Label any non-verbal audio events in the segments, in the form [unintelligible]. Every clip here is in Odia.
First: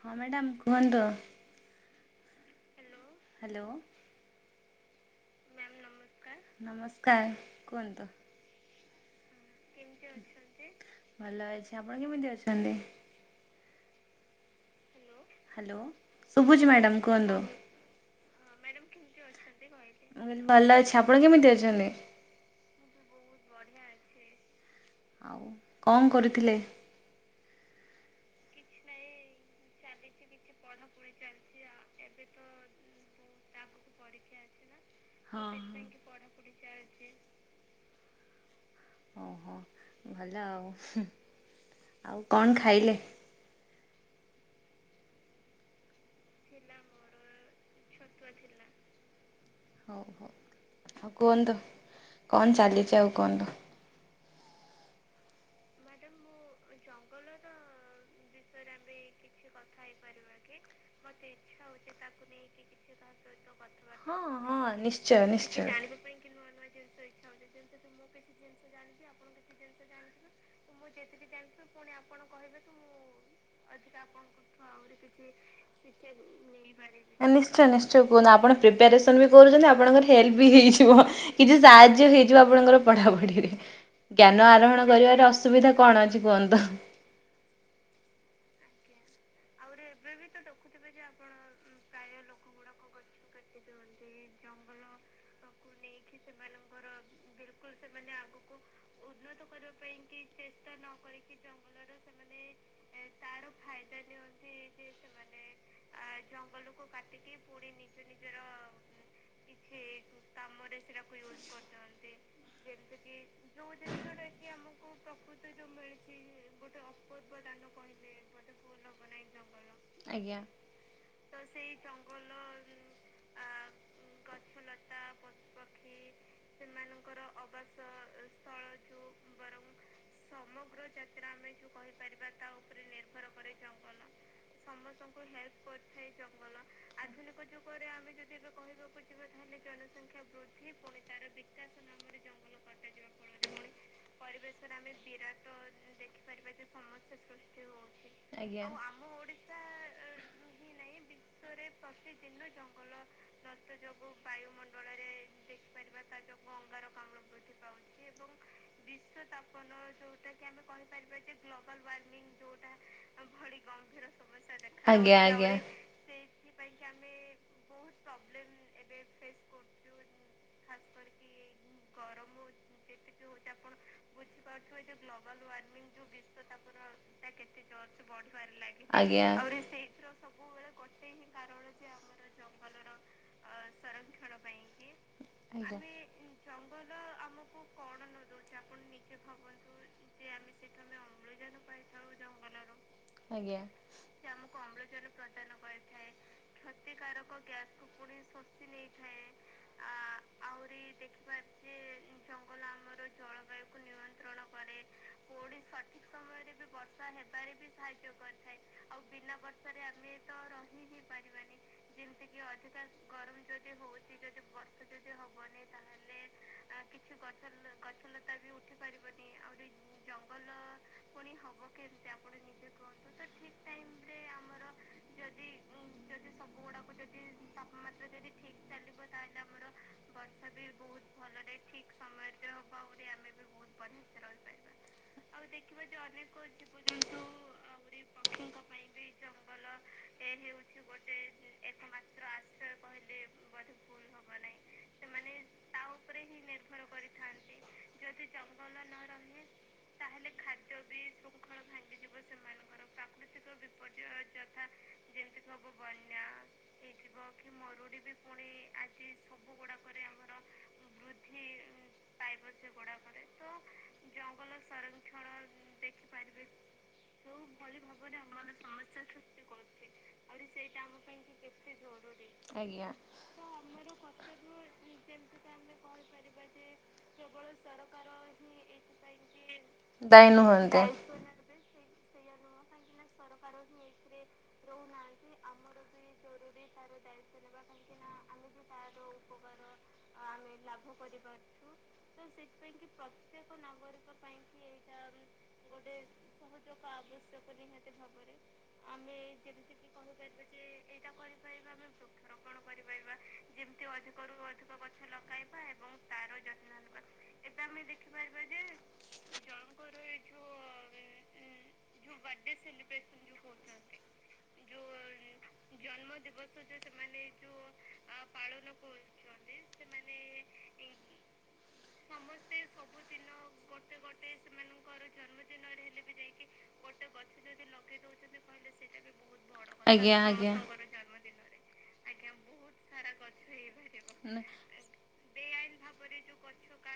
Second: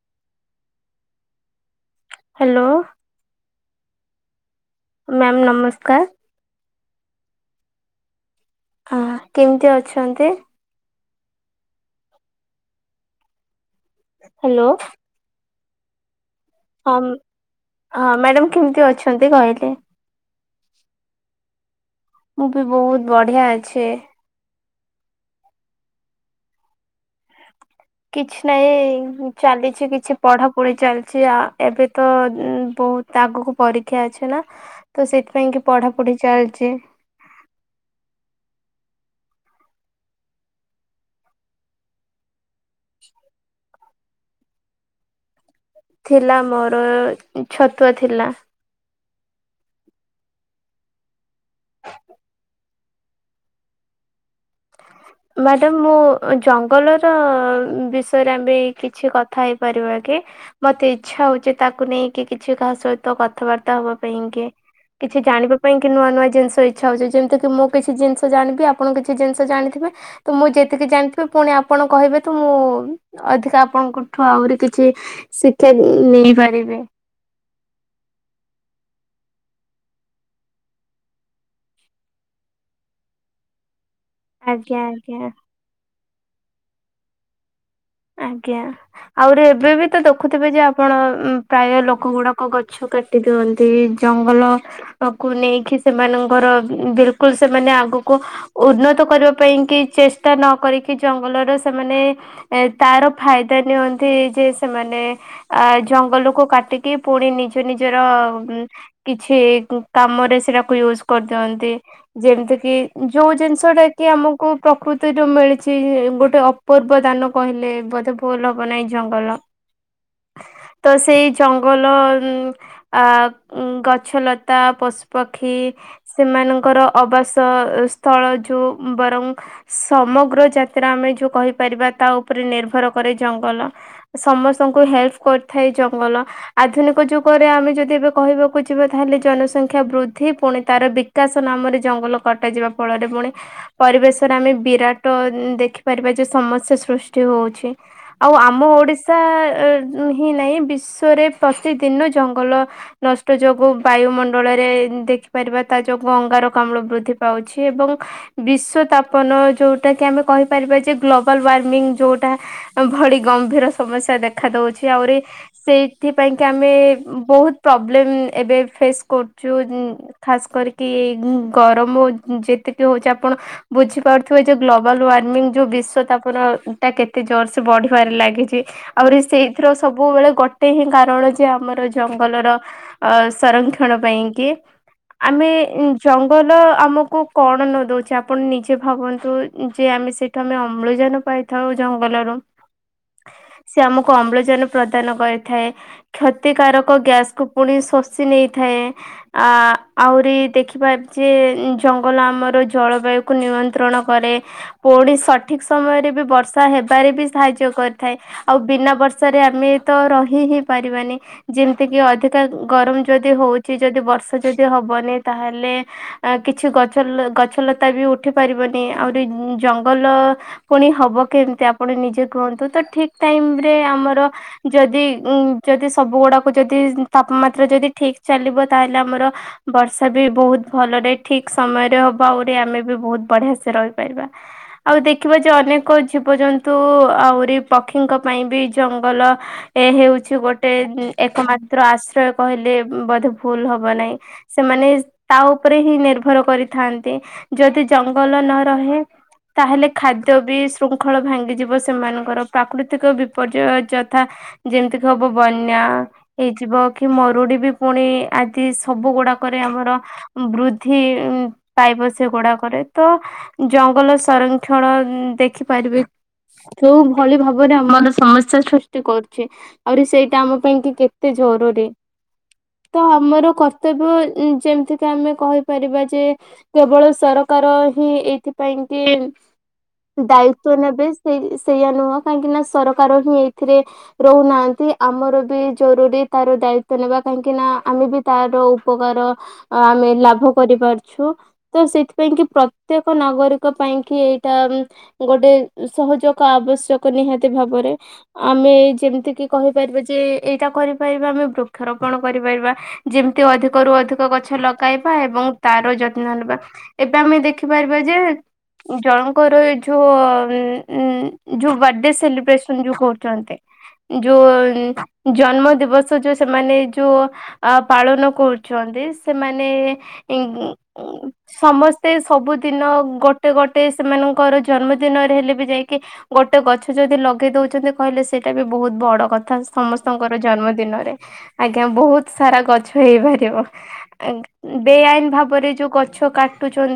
ହଁ ମ୍ୟାଡ଼ାମ କୁହନ୍ତୁ। ହ୍ୟାଲୋ। ହ୍ୟାଲୋ ମ୍ୟାମ୍ ନମସ୍କାର। ନମସ୍କାର କୁହନ୍ତୁ। ଆ କେମତି ଅଛନ୍ତି? ଭଲ ଅଛି ଆପଣ କେମିତି ଅଛନ୍ତି? ହ୍ୟାଲୋ। ହ୍ୟାଲୋ। ଶୁଭୁଛି ହଁ ମ୍ୟାଡ଼ାମ୍ କୁହନ୍ତୁ। ହଁ ମ୍ୟାଡାମ କେମିତି ଅଛନ୍ତି କହିଲେ? ମୁଁ କହିଲି ଭଲ ଅଛି। ଆପଣ କେମିତି ଅଛନ୍ତି? ମୁଁ ବି ବହୁତ ବଢିଆ ଅଛି। ଆଉ କଣ କରୁଥିଲେ? କିଛି ନାହିଁ ଏଇ ଚାଲିଛି କିଛି ପଢାପଢି ଚାଲିଛି ଆ ଏବେ ତ ଉଁ ହଉ ତ ଆଗକୁ ପରୀକ୍ଷା ଅଛି ନା? ତ ହଁ। ସେଇଥିପାଇଁ କି ହଁ। ପଢା ଲପଢି ଚାଲଚି। ଓହୋ। ଭଲ ଆଉ। ଆଉ କଣ ଖାଇଲେ? ଥିଲା ମୋର ଛତୁଆ ଥିଲା। ହଉ ହଉ ଆଉ କୁହନ୍ତୁ କଣ ଚାଲିଚି ଆଉ କୁହନ୍ତୁ। ମ୍ୟାଡାମ ମୁଁ ଜଙ୍ଗଲର ବିଷୟରେ ଆମେ କିଛି କଥା ହେଇପାରିବା କି? ମତେ ଇଚ୍ଛା ହଉଚି ତାକୁ ନେଇକି କିଛି କାହା ସହିତ କଥାବାର୍ତ୍ତା ହବା ହଁ ପାଇଁକି। ହଁ କିଛି ନିଶ୍ଚୟ ଜାଣିବା ନିଶ୍ଚୟ। ପାଇଁକି ନୂଆ ନୂଆ ଜିନିଷ ଇଚ୍ଛା ହଉଛି ଯେମିତିକିି ମୁଁ କିଛି ଜିନିଷ ଜାଣିବି ଆପଣ କିଛି ଜିନିଷ ଜାଣିଥିବେ, ତ ମୁଁ ଯେତିକି ଜାଣିଥିବି ପୁଣି ଆପଣ କହିବେ ତ ମୁଁ ଅଧିକା ଆପଣଙ୍କଠୁ ଆହୁରି କିଛି ଶିକ୍ଷା ନେଇ ନିଶ୍ଚୟ ନିଶ୍ଚୟ କୁହନ୍ତୁ ଆପଣ ପ୍ରିପାରେସନ୍ ରେସନ୍ ବି କରୁଛନ୍ତି, ଆପଣଙ୍କର ହେଲ୍ପ ବି ହେଇଯିବ, କିଛି ସାହାଯ୍ୟ ହେଇଯିବ ଆପଣଙ୍କର ପଢାପଢିରେ। ଜ୍ଞାନ ଆଜ୍ଞା ଆହରଣ ଆଜ୍ଞା। କରିବାର ଅସୁବିଧା କଣ ଅଛି କୁହନ୍ତୁ? ଆଜ୍ଞା। ଆହୁରି ଏବେ ବି ତ ଦେଖୁଥିବେ ଯେ ଆପଣ ପ୍ରାୟ ଲୋକ ଗୁଡାକ ଗଛ କାଟି ଦିଅନ୍ତି, ଜଙ୍ଗଲକୁ ନେଇକି ସେମାନଙ୍କର ବିଲକୁଲ ସେମାନେ ଆ କୁ ଉନ୍ନତ କରିବା ପାଇଁକି ଚେଷ୍ଟା ନ କରିକି ଜଙ୍ଗଲର ସେମାନେ ଏ ତାର ଫାଇଦା ନିଅନ୍ତି ଯେ, ସେମାନେ ଆ ଜଙ୍ଗଲକୁ କାଟିକି ପୁଣି ନିଜ ନି ନିଜର କିଛି କାମରେ ସେଟାକୁ ୟୁଜ କରିଦିଅନ୍ତି। ଯେମତିକି କି ଯୋଉ ଜିନିଷଟା କି ଆମକୁ ପ୍ରକୃତିରେ ମିଳିଚି ଗୋଟେ ଅପୂର୍ବ ଦାନ କହିଲେ ବୋଧେ ଭୁଲ ହବ ନାହିଁ ଜଙ୍ଗଲ। ଆଜ୍ଞା। ତ ସେଇ ଜଙ୍ଗଲ ଆ ଗଛଲତା, ପଶୁପକ୍ଷୀ ସେମାନଙ୍କର ଅବାସ ସ୍ଥଳ ଯୋଉ ବରଂ ସମଗ୍ର ଯାତ୍ରା ଆମେ ଯୋଉ କହିପାରିବା ତା ଉପ ରେ ନିର୍ଭର କରେ ଜଙ୍ଗଲ, ସମସ୍ତଙ୍କୁ ହେଲ୍ପ କରିଥାଏ ଜଙ୍ଗଲ। ଆଧୁନିକ ଯୁଗ ରେ ଆମେ ଯଦି ଏବେ କହିବାକୁ ଯିବା ତାହେଲେ, ଜନସଂଖ୍ୟା ବୃଦ୍ଧି ପୁଣି ତାର ବିକାଶ ନାମରେ ଜଙ୍ଗଲ କଟ କଟା ଯିବା ଫଳରେ ପୁଣି ପରିବେଶରେ ଆମେ ବିରାଟ ଦେଖିପାରିବା ଯେ ସମସ୍ୟା ସୃଷ୍ ଷ୍ଟି ହଉଛି। ଆଉ ଆମ ଆଜ୍ଞା। ଓଡିଶା ହିଁ ନାହିଁ ବିଶ୍ୱରେ ପ୍ରତିଦିନ ଜଙ୍ଗଲ ନଷ୍ଟ ଯୋଗୁଁ ବାୟୁମଣ୍ଡଳରେ ଦେଖିପାରିବା ତା ଯୋଗୁଁ ଅଙ୍ଗାରକାମ୍ଳ ବୃଦ୍ଧି ପାଉଛି ଏବଂ ବିଶ୍ୱ ତାପନ ଯୋଉଟା କି ଆମେ କହିପାରିବା ଯେ ଗ୍ଲୋବାଲୱାର୍ମିଂ ଯୋଉଟା ଭଳି ଗମ୍ଭୀର ସମସ୍ୟା ଦେଖା ଦଉଛି ଆଜ୍ଞା ଆହୁରି। ଆଜ୍ଞା ଆଜ୍ଞା ସେଇଥିପାଇଁ କି ଆମେ ବହୁତ ପ୍ରୋବ୍ଲେମ୍ ଏବେ ଫେସ୍ କରଚୁ, ଖାସ୍ କରିକି ଗରମ ହଉ ଯେତିକି ହଉଛି ଆପଣ ବୁଝିପାରୁଥିବେ ଯେ ଗ୍ଲୋବାଲ୍ ୱାର୍ମିଂ ଯୋଉ ବିଶ୍ୱ ତାପନ ଟା କେତେ ଜୋରସେ ବଢିବାରେ ଲାଗିଛି, ଆହୁରି ଆଜ୍ଞା। ସେଇଥିର ସବୁବେଳେ ଗୋଟେ ହିଁ କାରଣ ଯେ ଆମର ଜଙ୍ଗଲର ଅ ସଂରକ୍ଷଣ ପାଇଁକି ଆମେ ଜଙ୍ଗଲ ଆମକୁ କଣ ଣ ଦଉଛି ଆପଣ ନିଜେ ଭାବନ୍ତୁ, ଯେ ଆମେ ସେଇଠୁ ଆମେ ଅମ୍ଳଜାନ ପାଇ ଜଙ୍ଗଲରୁ ଆଜ୍ଞା ସେ ଆମକୁ ଅମ୍ଳଜାନ ପ୍ରଦାନ କରିଥାଏ। କ୍ଷତିକାରକ ଗ୍ୟାସକୁୁ ପୁଣି ଶୋଷି ନେଇଥାଏ। ଆ ଆହୁରି ଦେଖିିବା ଯେ ଜଙ୍ଗଲ ଆମର ଜଳବାୟୁ କୁ ନିୟନ୍ତ୍ରଣ କରେ ପୁଣି ସଠିକ ସମୟରେ ବି ବର୍ଷ ବାରେ ବି ସାହାଯ୍ୟ କରିଥାଏ ଆଉ ବିନା ବର୍ଷରେ ଆମେ ତ ରହି-ହି ପାରିବାନି ଯେମତି ଅଧିକା ଗରମ ଯଦି ହଉଛି ଯଦି ବର୍ଷା ଯଦି ହବନି ତାହେଲେ କିଛି ଗ-ଗଛଲତା ବି ଉଠି ପାରିବନି ଆହୁରି ଜଙ୍ଗଲ ପୁଣି ହବ। କେମିତି ଆପଣ ନିଜେ କୁହନ୍ତୁ ତ ଠିକ୍ ଟାଇମ ରେ ଆମର ଯଦି-ଯଦି ସବୁ ଗୋ [unintelligible] ଯଦି ତାପମାତ୍ରା ଯଦି ଠିକ ଚାଲିବ ତାହେଲେ ଆମର ବର୍ଷା ବି ବହୁତ ଭଲରେ ଠିକ ସମୟରେ ହବ ଆହୁରି ଆମେ ବି ବହୁତ ବଢିଆ ସେ ରହିପାରିବା। ଆଉ ଦେଖିବା ଯେ ଅନେକ ଜୀବଜନ୍ତୁ ଆହୁରି ପକ୍ଷୀଙ୍କ ପାଇଁ ବି ଜଙ୍ଗଲ ଏ ହେଉଛି ଗୋଟେ ଏକମାତ୍ର ଆଶ୍ରୟ କହିଲେ ବୋଧେ ଭୁଲ ହବ ନାହିଁ। ସେମାନେ ତା ଉପରେ ହିଁ ନିର୍ଭର କରିଥାନ୍ତି ଯଦି ଜଙ୍ଗଲ ନ ରହେ ତାହେଲେ ଖାଦ୍ୟ ବି ଶୃ ଖଳ ଭାଙ୍ଗିଯିବ ସେମାନଙ୍କର ପ୍ରାକୃତିକ ବିପର୍ଯ୍ୟୟ ଯଥା ଯେମିତିକ ହବ ବନ୍ୟା ହେଇଯିବ କି ମରୁଡି ବି ପୁଣି ଆଦି ସବୁ ଗୁଡାକରେ ଆମର ବୃଦ୍ଧି ପାଇବ ସେ ଗୁଡାକରେ ତ ଜଙ୍ଗଲ ସଂରକ୍ଷଣ ଦେଖି ପାରିବେ। ସବୁ ଭଳି ଭାବରେ ଆମର ସମସ୍ୟା ସୃଷ୍ଟି କରୁଛି ଆହୁରି ସେଇଟା ଆମ ପାଇଁ କି କେତେ ଜରୁରୀ ଆଜ୍ଞା। ତ ଆମର କର୍ତ୍ତବ୍ୟ ଯେମିତିକ ଆମେ କହିପାରିବା ଯେ କେବଳ ସରକାର ହିଁ ଏଇଥିପାଇଁ କି ଦାୟୀ ଦାୟି। ନୁହନ୍ତି। ନେବେ ସେଇ ସେଇଆା ନୁହଁ କାହିଁକି ନା ସରକାର ହିଁ ଏଥିରେ ରହୁନାହାନ୍ତି ଆମର ବି ଜରୁରୀ ତାର ଦାୟିତ୍ଵ ନେବା କାହିଁକି ନା ଆମ ବି ତାର ଉପକାର ଆମେ ଲାଭ କରିପାରୁଛୁ ତ ସେଥିପାଇଁ କି ପ୍ରତ ପ୍ରତ୍ୟକ ନାଗରିକ ପାଇଁ କି ଏଇଟା ଗୋଟେ ସହଯୋଗ ଆବଶ୍ୟକ ନିହାତି ଭାବରେ। ଆମେ ଯେମିତି କି କହିପାରିବା ଯେ ଏଇଟା କରିପାରିବା ଆମେ ବୃକ୍ଷରୋପଣ କରିପାରିବା। ଯେମିତି ଅଧିକରୁୁ ଅଧିକ ଗଛ ଲଗାଇବା ଏବଂ ତାର ଯତ୍ନ ନେବା ଏବେ ଆମେ ଦେଖିପାର ବା ଯେ ଜଣଙ୍କର ଯୋଉ ବାଡେ ସେଲିବ୍ରେସନ ଯୋଉ କରୁଛନ୍ତି ଯୋଉ ଜନ୍ମ ଦିବସ ଯୋଉ ସେମାନେ ଯୋଉ ଅ ପାଳନ କରୁଛନ୍ତି ସେମାନେ ସମସ୍ତେ ସବୁ ଦିନ ଗୋଟେ-ଗୋଟେ ସେମାନଙ୍କର ଜନ୍ମ ଦିନରେ ହେଲେ ବି ଯାଇକି ଗୋଟେ ଗଛ ଯଦି ଲଗେଇ ଦଉଛନ୍ତି କହିଲେ ସେଇଟା ବି ବହୁତ ବଡ କଥା ଆଜ୍ଞା ସମସ୍ତଙ୍କର ଆଜ୍ଞା। ଜନ୍ମଦିନରେ ଆଜ୍ଞା ବହୁତ ସାରା ଗଛ ହେଇପାରିବ ନା। ବେଆଇନ ଭାବରେ ଯୋଉ ଗଛ କାଟୁଛନ୍ତି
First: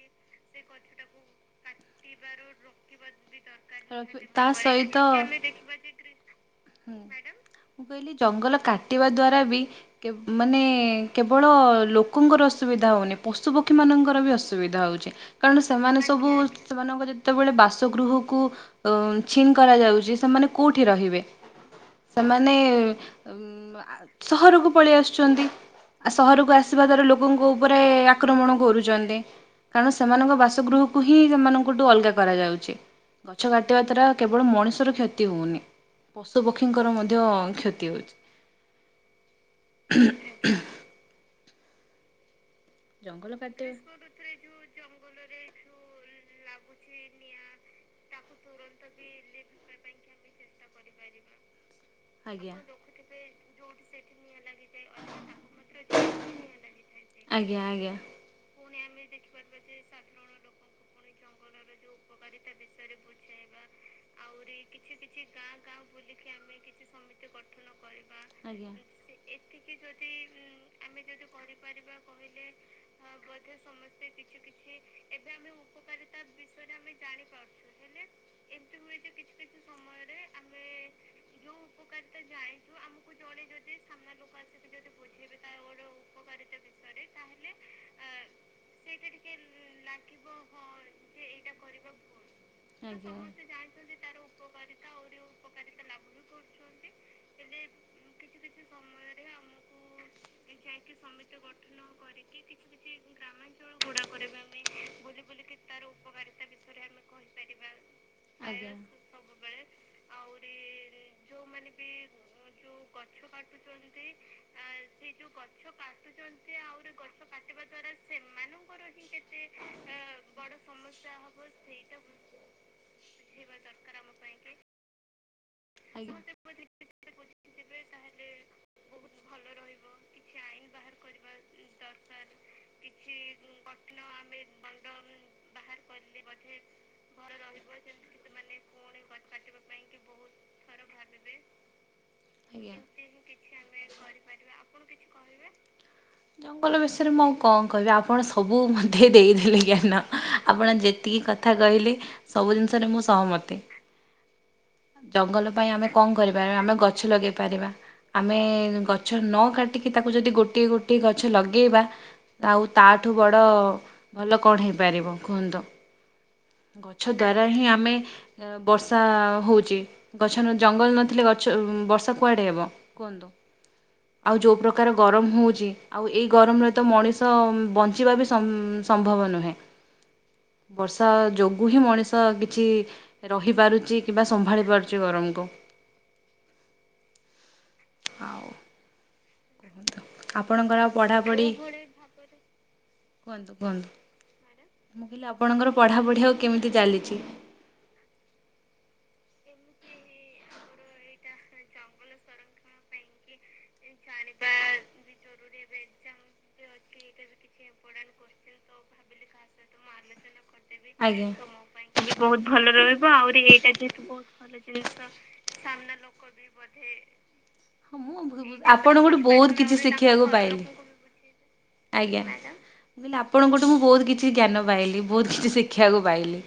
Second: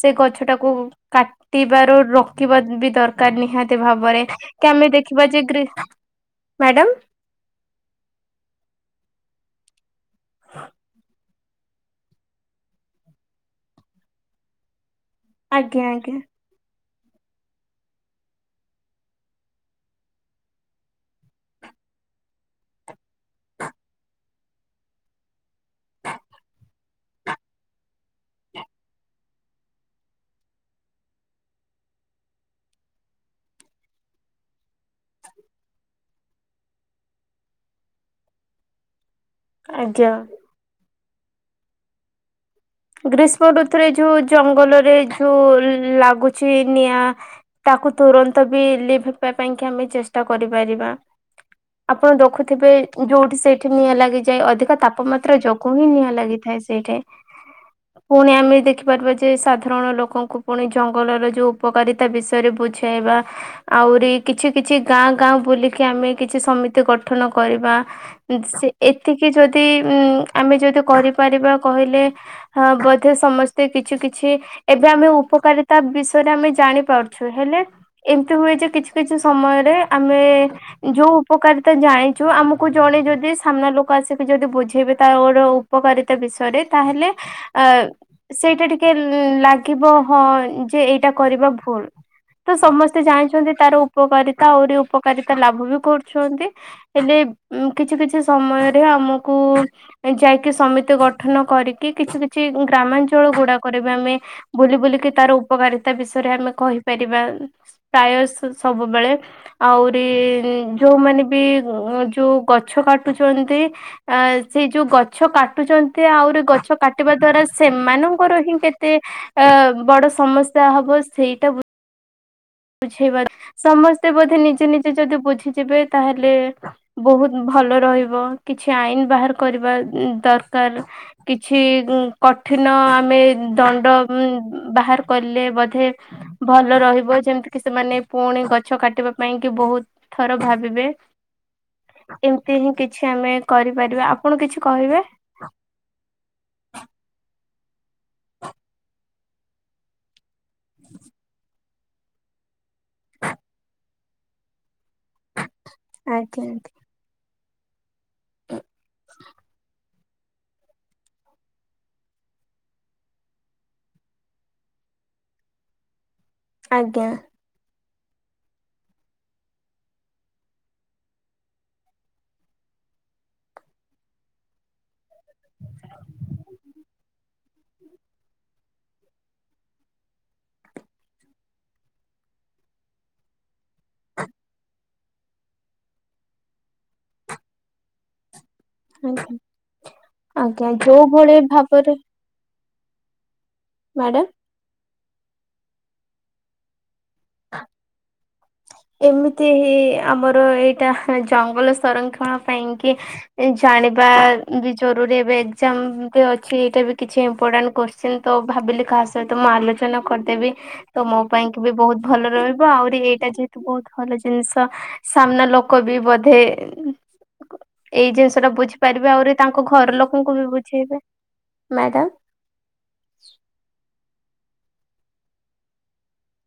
ସେ ଗଛ ଟାକୁ କାଟି ରୋକିବା ବି ଦରକାର ନିହାତି ଭାବରେ। ତା କି ଆମେ ସହିତ ମୁଁ ଦେଖିବା ଯେ ଗ୍ରୀ ମ୍ୟାଡାମ କହିଲି ଜଙ୍ଗଲ କାଟିବା ଦ୍ଵାରା ବି କି ମାନେ କେବଳ ଲୋକଙ୍କର ଅସୁବିଧା ହଉନି ପଶୁପକ୍ଷୀମାନଙ୍କର ବି ଅସୁବିଧା ହଉଛି। କାରଣ ଆଜ୍ଞା ସେମାନେ ଆଜ୍ଞା। ସବୁ ସେମାନଙ୍କ ଯେତେବେଳେ ବାସଗୃହକୁ ଉଁ ଛିନ୍ କରାଯାଉଛି ସେମାନେ କେଉଁଠି ରହିବେ? ସେମାନେ ଉଁ ସହରକୁ ପଳେଇ ଆସୁଛନ୍ତି। ଆ ସହରକୁ ଆସିବା ଦ୍ଵାରା ଲୋକଙ୍କ ଉପରେ ଆକ୍ରମଣ କରୁଛନ୍ତି। କାରଣ ସେମାନଙ୍କ ବାସଗୃହକୁ ହିଁ ସେମାନଙ୍କଠୁ ଅଲଗା କରାଯାଉଛି ଗଛ କାଟିବା ଦ୍ଵାରା କେବଳ ମଣିଷର କ୍ଷତି ହଉନି, ପଶୁ ପକ୍ଷୀଙ୍କର ମଧ୍ୟ କ୍ଷତି ହଉଚି। ଆଜ୍ଞା। ଜଙ୍ଗଲ ଗ୍ରୀଷ୍ମ କାଟି ଋତୁରେ ଯୋ ଜଙ୍ଗଲରେ ଯୋଉ ଲାଗୁଛି ଛି ନିଆଁ ତାକୁ ତୁରନ୍ତ ବି ଲିଭେଇବା ପାଇଁ କି ଆମେ ଚେଷ୍ଟା କରିପାରିବା। ଆପଣ ଆଜ୍ଞା। ଦଖୁଥିବେ ଯୋଉଠି ସେଇଠି ନିଆଁ ଲାଗିଯାଏ ଅଧିକ ତାପମାତ୍ରା ଯୋଗୁ ହିଁ ନିଆଁ ଲାଗିଥାଏ ସେ ଯେ ଆଜ୍ଞା ଆଜ୍ଞା। ପୁଣି ଆମେ ଦେଖିପାରିବା ଯେ ସାଧାରଣ ଲୋକଙ୍କୁ ପୁଣି ଜଙ୍ଗଲର ଯୋଉ ଉପକାରିତା ବିଷୟରେ ବୁଝାଇବା ଆହୁରି କିଛି କିଛି ଗାଁ-ଗାଁ ବୁଲିକି ଆମେ କିଛି ସଁ ମିତି ଗଠନ କରିବା। ଉଁ ସେ ଆଜ୍ଞା। ଏତିକି ଯଦି ଉଁ ଆମେ ଯଦି କରିପାରିବା କହିଲେ ହ ବୋଧେ ସମସ୍ତେ କିଛି-କିଛି ଏବେ ଆମେ ଉପକାରିତା ବିଷୟରେ ଆମେ ଜା ଜାଣି ପାରୁଛୁ ହେଲେ ଏମତି ହୁଏ ଯେ କିଛି-କିଛି ସମୟରେ ଆମେ ଯୋଉ ଉପକାରିତା ତୁ ତ ଜାଣିଛୁ ଆମକୁ ଜଣେ ଯଦି ସାମ୍ନା ଲୋକ ଆସିକି ଯଦି ବୁଝେଇବେ ତାର ଉପକାରିତା ବିଷୟରେ ତାହେଲେ ଏ ସେଇଟା ଟିକେ ଲାଗିବ ହଁ ଯେ ଏଇଟା କରିବା ଭୁଲ। ତ ସମସ୍ତେ ଜାଣିଛନ୍ତି ତାର ଉପକାରିତା ଆହୁରି ଉପକାରିତା ଲାଭ ବି କରୁଛନ୍ତି ହେଲେ କିଛି କିଛି ସମୟରେ ଆମକୁ ଯାଇକି ସମିତି ଗଠନ କରିକି କିଛି କିଚ କି ଗ୍ରାମାଞ୍ଚଳ ଗୁଡାକରେ ଆମେ ବୁଲି ବୁଲିକି ତାର ଉପକାରିତା ବିଷ ରେ ଆମେ କହିପାରିବା ପ୍ରାୟ ସ ଆଜ୍ଞା ଆଜ୍ଞା। ସବୁବେଳେ ଆହୁରି ଯୋଉମାନ ବି ଯୋଉ ଗଛ କାଟୁଛନ୍ତି ଆ ସେଇ ଯୋଉ ଗଛ କାଟୁଚନ୍ତି ଆ ଆହୁରି ଗଛ କା କାଟିବା ଦ୍ଵାରା ସେମାନଙ୍କର ହିଁ କେତେ ଆ ବଡ ସମସ୍ୟା ହବ ସେଇଟା ବୁ ବୁଝେଇବା ସମସ୍ତେ ବୋଧେ ନିଜେ ନିଜେ ଯଦି ବୁଝିଯିବେ ଆଜ୍ଞା। ତାହେଲେ ବହୁତ ଭ ଭଲ ରହିବକିଛି ଆଇନ ବାହାର କରିବା ଦରକାର କିଛି କଠିନ ନ ଆମେ ଦଣ୍ଡ ବାହାର କଲେ ବୋଧେ ଭଲ ରହିବ ଯେମିତ କି ସେମାନେ ପୁଣି ଗଛ କାଟିବା ପାଇଁ କି ବହୁତ ଥର ଭାବିବେ ଏମିତି ହିଁ କିଛି ଆମେ କରିପାରିବା ଆପଣ କିଛି କହିବେ ଜଙ୍ଗଲ ବିଷୟରେ ମୁଁ ଆଉ କଣ କହିବି ଆପଣ ସବୁ ମତେ ଦେଇଦେଲେ ଜ୍ଞାନ ଆପଣ ଯେତିକି କଥା କହିଲେ ସବୁ ଜିନିଷରେ ମୁଁ ସହମତି। ଜଙ୍ଗଲ ପାଇଁ ଆମେ କଣ କରିବା ଆଜ୍ଞା ଆମେ ଗଛ ଲଗେଇ ପାରିବା ଆମେ ଗଛ ନ କାଟି କି ତାକୁ ଯଦି ଗୋଟିଏ ଗୋଟିଏ ଗଛ ଲଗେଇବା ଆଉ ତାଠୁ ବଡ ଭଲ କଣ ହେଇପା ପାରିବ କୁହନ୍ତୁ ଆଜ୍ଞା ଗଛ ଦ୍ଵାରା ହିଁ ଆମେ ବର୍ଷା ହଉଛି ଗଛ ଜଙ୍ଗଲ ନଥିଲେ ଗଛ ବର୍ଷା କୁଆଡେ ହେବ କୁହ ଆଉ ଯଉ ପ୍ରକାର ଗରମ ହଉଛି ଆଉ ଏଇ ଗରମରେ ତ ମଣିଷ ବଞ୍ଚିବା ବି ସମ ସମ୍ଭବ ନୁହେଁ ବର୍ଷା ଯୋଗୁ ହିଁ ମଣିଷ କିଛି ରହିପାରୁଛି କିମ୍ବା ସମ୍ଭାଳି ପାରୁଚି ଗରମ କୁ। ଆଉ ଆଜ୍ଞା ଆପଣଙ୍କର ଆଉ ଯୋଉ ଭଳି ପଢ଼ାପଢ଼ି ଭାବରେ କୁହନ୍ତୁ ମ୍ୟାଡାମ କୁହନ୍ତୁ ମୁଁ କହିଲି ଆପଣଙ୍କର ପଢ଼ାପଢ଼ି ଆଉ କେମିତି ଚାଲିଛି? ହେ ଏମିତି ଆମର ଏଇଟା ଜଙ୍ଗଲ ସଂରକ୍ଷଣ ପାଇଁ କି ଏଇ ଜାଣି ବା ବି ଜରୁରୀ ଏବେ ଏକ୍ଜାମ ବି ଅଛି ଏଇଟା ବି କିଛି ଇମ୍ପୋର୍ଟାଣ୍ଟ କୋଶ୍ଚେନ୍ ତ ଭାବିଲି କାହା ସହ ମୁଁ ଆଲୋଚନା କରିଦେବି। ତ ମୋ ପାଇଁ କି ବି ବୋହୁତ୍ ବୋହୁତ୍ ଭଲ ରହିବ ଆହୁରି [unintelligible] ସାମ୍ନା ଲୋକ ବି ବୋଧେ ଏଇ ହଁ ଜିନିଷ ଟା ମୁଁ ବୁଝିପାରିବେ ଆପଣଙ୍କ ଠୁ ଆହୁରି ବୋହୁତ ତାଙ୍କ କିଛି ଘର ଶିଖି ବାକୁ ଲୋକଙ୍କୁ ବି ପାଇଲି। ବୁଝେଇବେ ମ୍ୟାଡାମ ଆଜ୍ଞା ମ୍ୟାଡାମ୍ ମୁଁ କହିଲି ଆପଣଙ୍କ ଠୁ ମୁଁ ବୋ ବହୁତ କିଛି ଜ୍ଞାନ ପାଇଲି ବୋହୁତ କିଛି ଶିଖି ବାକୁ ପାଇଲି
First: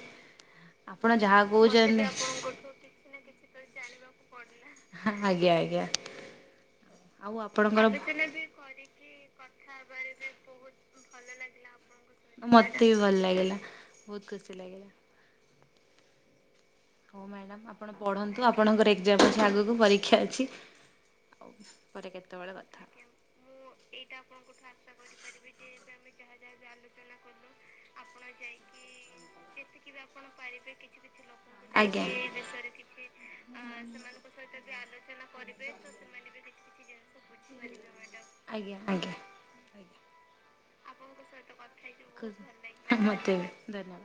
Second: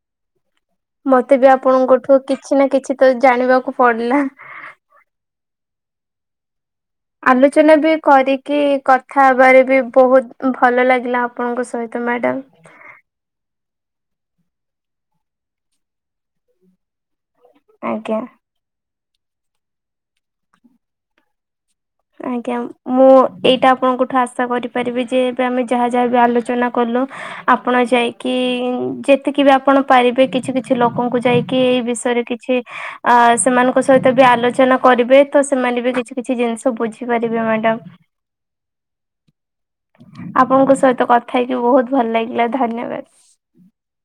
ଆପଣ ମତେ ଯାହା ବି ଆପଣଙ୍କ କହୁଛନ୍ତି ଠୁ କିଛି ନା କିଛି ତ ଜାଣି ବାକୁ ପଡିଲା। ଆଜ୍ଞା ଆଜ୍ଞା ଆଉ ଆଲୋଚନା ଆପଣଙ୍କର ବି କରିକି କଥା ହେବାରେ ବି ବୋହୁତ୍ ଭଲ ଲାଗିଲା ଆପଣଙ୍କ ସ ମତେ ବି ଭଲ ଲାଗିଲା ବହୁତ ଖୁସି ଲାଗିଲା ହଉ ମ୍ୟାଡ଼ାମ୍ ଆପଣ ଆଜ୍ଞା ପଢନ୍ତୁ ଆପଣଙ୍କର ଏକ୍ସାମ୍ ଅଛି ଆଗକୁ ପରୀକ୍ଷା ଅଛି। ପରେ କେତେବେଳେ ଆଜ୍ଞା କଥା ହବା। ମୁଁ ଏଇଟା ଆପଣଙ୍କ ଠୁ ଆଶା କରିପାରିବି ଯେ ଏବେ ଆମେ ଯାହା ଯାହା ବି ଆଲୋଚନା କର ଆପଣ ଯାଇକି ଯେତିକି ବି ଆପଣ ପାରିବେ କିଛି କିଛି ଲୋକଙ୍କୁ ଯାଇ କି ଏଇ ବିଷୟରେ କିଛି ଆ ସେମାନଙ୍କ ବିଷୟରେ ବି ଆଲୋଚନା କରିବେ ସେମାନେ ବି କିଛି କିଛି ଜିନିଷ ବୁଝିପାରିବେ ମ୍ୟାଡ଼ାମ୍ ଆଜ୍ଞା ଆଜ୍ଞା। ଆଜ୍ଞା। ଆପଣଙ୍କ ସହିତ କଥା ହେଇକି ବହୁତ ଭଲ ଲାଗିଲା ମତେ ବି ଧନ୍ୟବାଦ। ଧନ୍ୟବାଦ।